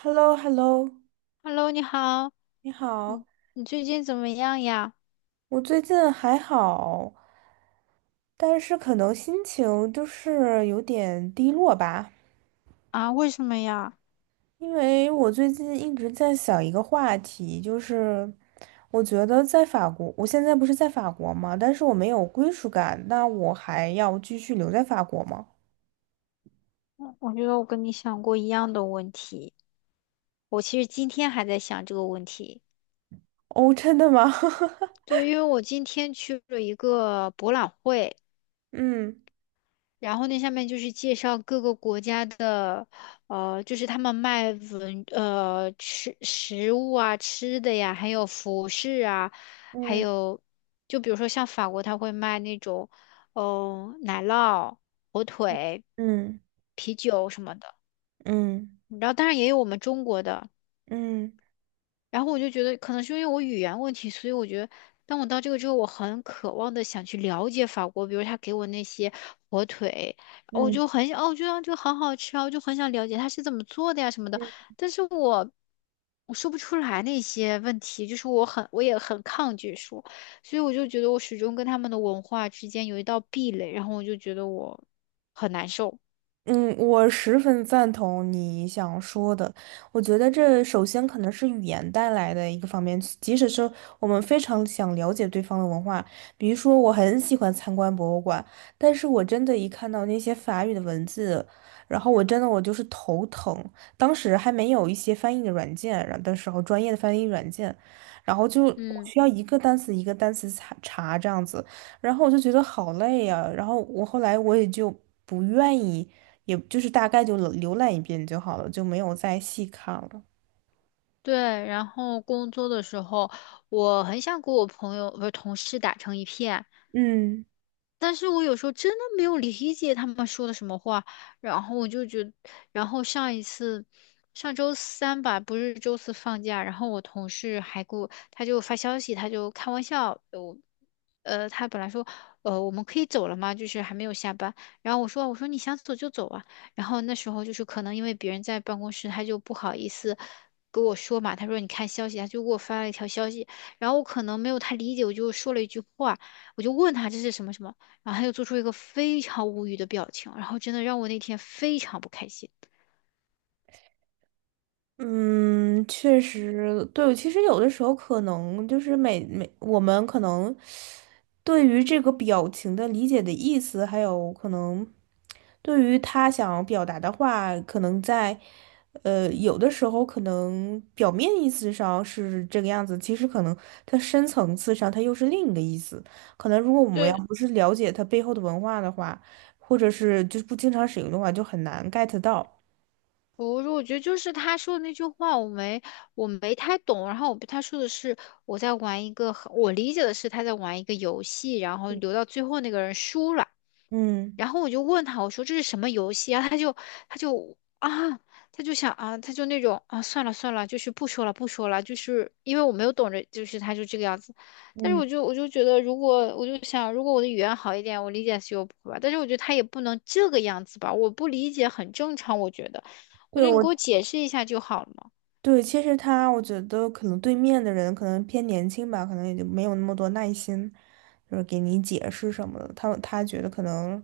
h e l l o h e l l o Hello，你好，你好。你你最近怎么样呀？我最近还好，但是可能心情就是有点低落吧。啊，为什么呀？因为我最近一直在想一个话题，就是我觉得在法国，我现在不是在法国嘛，但是我没有归属感，那我还要继续留在法国吗？我觉得我跟你想过一样的问题，我其实今天还在想这个问题。哦，真的吗？对，因为我今天去了一个博览会，嗯然后那下面就是介绍各个国家的，就是他们卖吃食物啊、吃的呀，还有服饰啊，还嗯有就比如说像法国，他会卖那种，奶酪、火腿、嗯啤酒什么的。嗯然后当然也有我们中国的，嗯然后我就觉得，可能是因为我语言问题，所以我觉得，当我到这个之后，我很渴望的想去了解法国，比如他给我那些火腿，我嗯就很想，哦，我觉得这个好好吃啊，我就很想了解它是怎么做的呀什么的，嗯。但是我说不出来那些问题，就是我也很抗拒说，所以我就觉得我始终跟他们的文化之间有一道壁垒，然后我就觉得我很难受，嗯，我十分赞同你想说的。我觉得这首先可能是语言带来的一个方面，即使是我们非常想了解对方的文化。比如说我很喜欢参观博物馆，但是我真的一看到那些法语的文字，然后我真的我就是头疼。当时还没有一些翻译的软件，然后的时候专业的翻译软件，然后就我嗯。需要一个单词一个单词查查这样子。然后我就觉得好累呀、然后我后来也就不愿意。也就是大概就浏览一遍就好了，就没有再细看了。对，然后工作的时候，我很想跟我朋友不是同事打成一片，嗯。但是我有时候真的没有理解他们说的什么话，然后我就觉得然后上一次，上周三吧，不是周四放假，然后我同事还给我，他就发消息，他就开玩笑，他本来说，我们可以走了吗？就是还没有下班，然后我说你想走就走啊，然后那时候就是可能因为别人在办公室，他就不好意思。跟我说嘛，他说你看消息，他就给我发了一条消息，然后我可能没有太理解，我就说了一句话，我就问他这是什么什么，然后他就做出一个非常无语的表情，然后真的让我那天非常不开心。嗯，确实，对。其实有的时候可能就是每每我们可能对于这个表情的理解的意思，还有可能对于他想表达的话，可能在有的时候可能表面意思上是这个样子，其实可能它深层次上它又是另一个意思。可能如果我们要对，不是了解它背后的文化的话，或者是就是不经常使用的话，就很难 get 到。我觉得就是他说的那句话，我没太懂。然后他说的是我理解的是他在玩一个游戏，然后留到最后那个人输了。嗯然后我就问他，我说这是什么游戏啊？他就他就想啊，他就那种啊，算了算了，就是不说了不说了，就是因为我没有懂着，就是他就这个样子。但是嗯。我就觉得，如果我的语言好一点，我理解是有谱吧。但是我觉得他也不能这个样子吧，我不理解很正常，我觉得，我对，觉得你给我解释一下就好了嘛。其实他，我觉得可能对面的人可能偏年轻吧，可能也就没有那么多耐心，就是给你解释什么的。他觉得可能，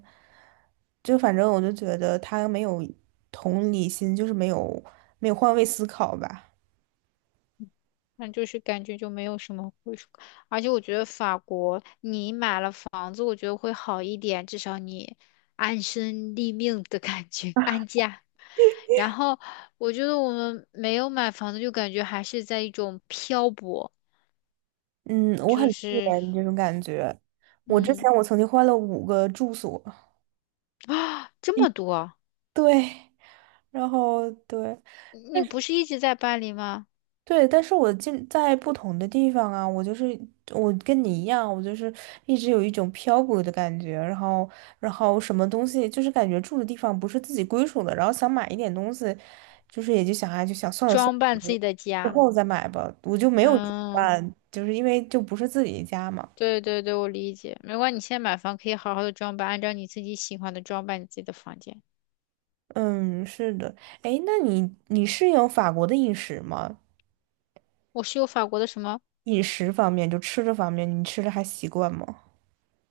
就反正我就觉得他没有同理心，就是没有换位思考吧。那就是感觉就没有什么归属感，而且我觉得法国你买了房子，我觉得会好一点，至少你安身立命的感觉，安家。然后我觉得我们没有买房子，就感觉还是在一种漂泊，嗯，我很就自是怜这种感觉。我之嗯前我曾经换了五个住所。啊 这么多，对，然后对。你不是一直在巴黎吗？对，但是我进在不同的地方啊。我就是我跟你一样，我就是一直有一种漂泊的感觉。然后什么东西就是感觉住的地方不是自己归属的，然后想买一点东西，就是也就想哎就想算了算装扮自了，己的之家，后再买吧。我就没有嗯。办，就是因为就不是自己的家嘛。对对对，我理解。没关系，你现在买房可以好好的装扮，按照你自己喜欢的装扮你自己的房间。嗯，是的。哎，那你适应法国的饮食吗？我是有法国的什么？饮食方面，就吃的方面，你吃的还习惯吗？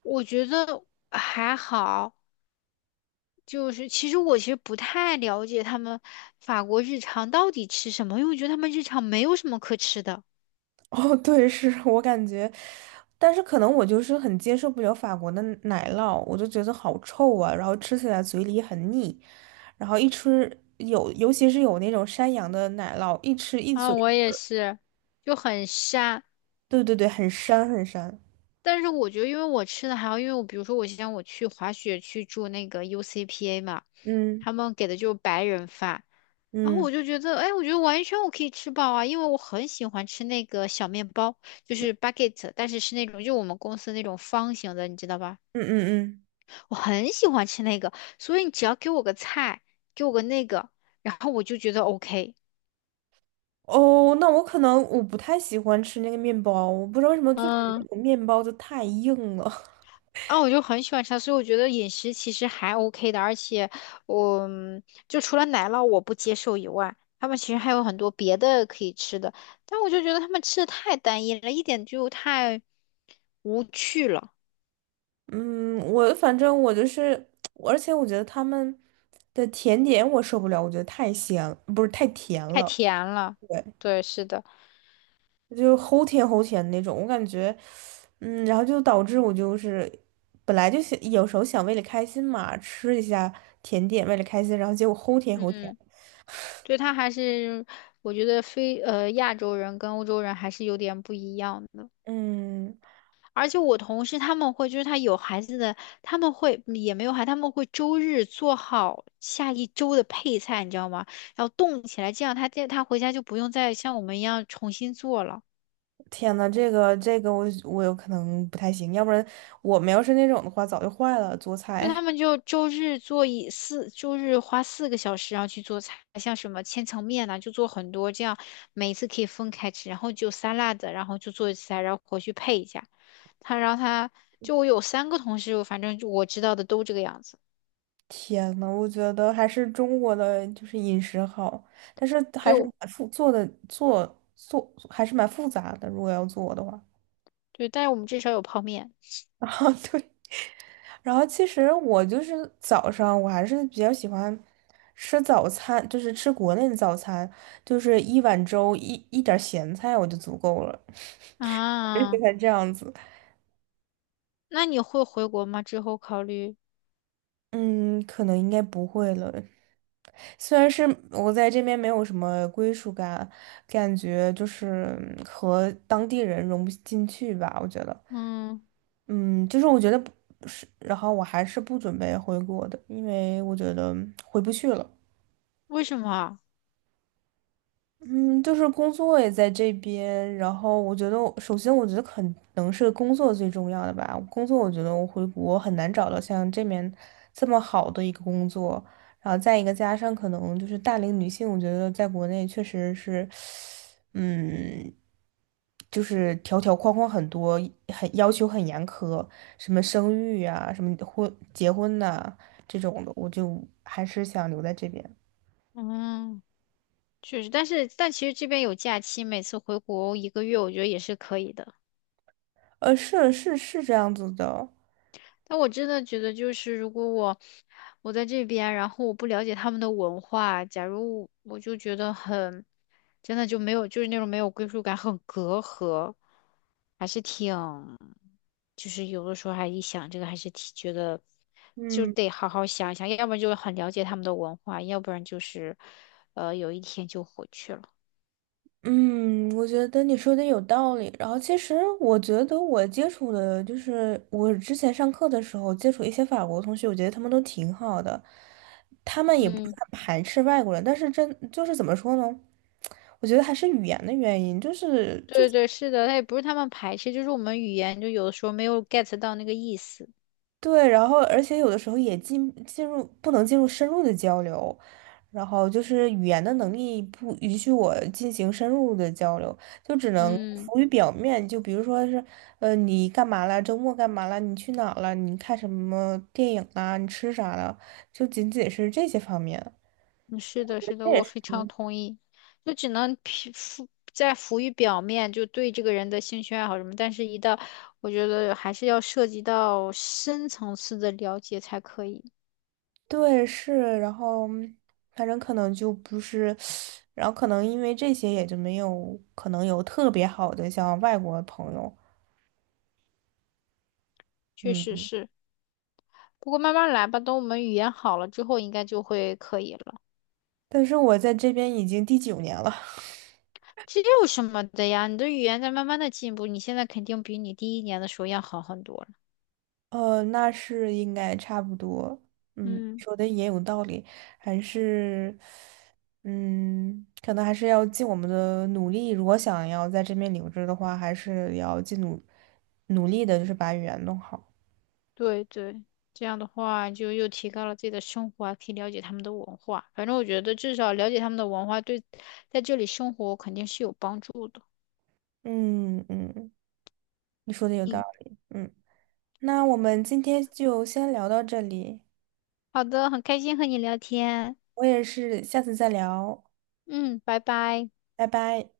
我觉得还好，就是我其实不太了解他们法国日常到底吃什么，因为我觉得他们日常没有什么可吃的哦，对，是 我感觉，但是可能我就是很接受不了法国的奶酪，我就觉得好臭啊，然后吃起来嘴里很腻。然后一吃有，尤其是有那种山羊的奶酪，一吃一嘴。啊，我也是。就很沙。对对对，很膻很膻。但是我觉得，因为我吃的还好，因为我比如说我像我去滑雪去住那个 UCPA 嘛，嗯他们给的就是白人饭，然后嗯我就觉得，哎，我觉得完全我可以吃饱啊，因为我很喜欢吃那个小面包，就是 bucket，但是是那种就我们公司那种方形的，你知道吧？嗯嗯嗯。我很喜欢吃那个，所以你只要给我个菜，给我个那个，然后我就觉得 OK。哦，那我可能我不太喜欢吃那个面包，我不知道为什么就感觉那嗯个面包就太硬了。我就很喜欢吃它所以我觉得饮食其实还 OK 的，而且我就除了奶酪我不接受以外，他们其实还有很多别的可以吃的，但我就觉得他们吃的太单一了，一点就太无趣了。嗯，我反正我就是，而且我觉得他们的甜点我受不了。我觉得太咸，不是太甜太了。甜了，对，对，是的，就齁甜齁甜的那种，我感觉。嗯，然后就导致我就是本来就想有时候想为了开心嘛，吃一下甜点为了开心，然后结果齁甜嗯，齁甜。嗯，对，他还是我觉得非呃亚洲人跟欧洲人还是有点不一样的，嗯。而且我同事他们会，就是他有孩子的，他们会也没有孩，他们会周日做好下一周的配菜，你知道吗？然后冻起来，这样他回家就不用再像我们一样重新做了。天呐，这个我有可能不太行，要不然我们要是那种的话早就坏了，做那菜。他们就周日花4个小时，然后去做菜，像什么千层面呐、就做很多，这样每一次可以分开吃，然后就沙拉的，然后就做一次菜，然后回去配一下。他，然后他就我有三个同事，反正就我知道的都这个样子。天呐，我觉得还是中国的就是饮食好，但是对，还是我蛮复做的做做还是蛮复杂的，如果要做的话。对，但是我们至少有泡面啊对，然后其实我就是早上我还是比较喜欢吃早餐，就是吃国内的早餐，就是一碗粥一点儿咸菜我就足够了。而且啊。还这样子。那你会回国吗？之后考虑？嗯，可能应该不会了，虽然是我在这边没有什么归属感，感觉就是嗯和当地人融不进去吧，我觉得。嗯，嗯，就是我觉得不是，然后我还是不准备回国的，因为我觉得回不去了。为什么啊嗯，就是工作也在这边，然后我觉得我首先觉得可能是工作最重要的吧。工作我觉得我回国很难找到像这面这么好的一个工作。然后再一个加上可能就是大龄女性，我觉得在国内确实是。嗯，就是条条框框很多，很要求很严苛。什么生育啊，什么婚结婚呐、这种的，我就还是想留在这边。嗯，确实，但其实这边有假期，每次回国一个月，我觉得也是可以的。呃，是是是这样子的。但我真的觉得，就是如果我在这边，然后我不了解他们的文化，假如我就觉得很，真的就没有，就是那种没有归属感，很隔阂，还是挺，就是有的时候还一想这个，还是挺觉得，就嗯。得好好想一想，要不然就是很了解他们的文化，要不然就是，有一天就回去了。嗯，我觉得你说的有道理。然后，其实我觉得我接触的，就是我之前上课的时候接触一些法国同学，我觉得他们都挺好的。他们也不是嗯，很排斥外国人，但是真就是怎么说呢？我觉得还是语言的原因，就是就。对对，是的，他也不是他们排斥，就是我们语言就有的时候没有 get 到那个意思。对，然后而且有的时候也进入不能进入深入的交流，然后就是语言的能力不允许我进行深入的交流，就只能嗯。浮于表面。就比如说是，你干嘛了？周末干嘛了？你去哪儿了？你看什么电影啦？你吃啥了？就仅仅是这些方面。嗯，是的，是的，我非常同意。就只能皮浮在浮于表面，就对这个人的兴趣爱好什么，但是一到我觉得还是要涉及到深层次的了解才可以。对，是。然后反正可能就不是，然后可能因为这些也就没有可能有特别好的像外国朋友。确实嗯。是，不过慢慢来吧，等我们语言好了之后，应该就会可以了。但是我在这边已经第九年了。这有什么的呀？你的语言在慢慢的进步，你现在肯定比你第一年的时候要好很多了。呃，那是应该差不多。嗯，嗯。说的也有道理。还是，嗯，可能还是要尽我们的努力。如果想要在这边留着的话，还是要尽努努力的，就是把语言弄好。对对，这样的话就又提高了自己的生活啊，还可以了解他们的文化。反正我觉得至少了解他们的文化，对在这里生活肯定是有帮助的。嗯嗯，你说的有道嗯，理。嗯，那我们今天就先聊到这里。好的，很开心和你聊天。我也是，下次再聊。嗯，拜拜。拜拜。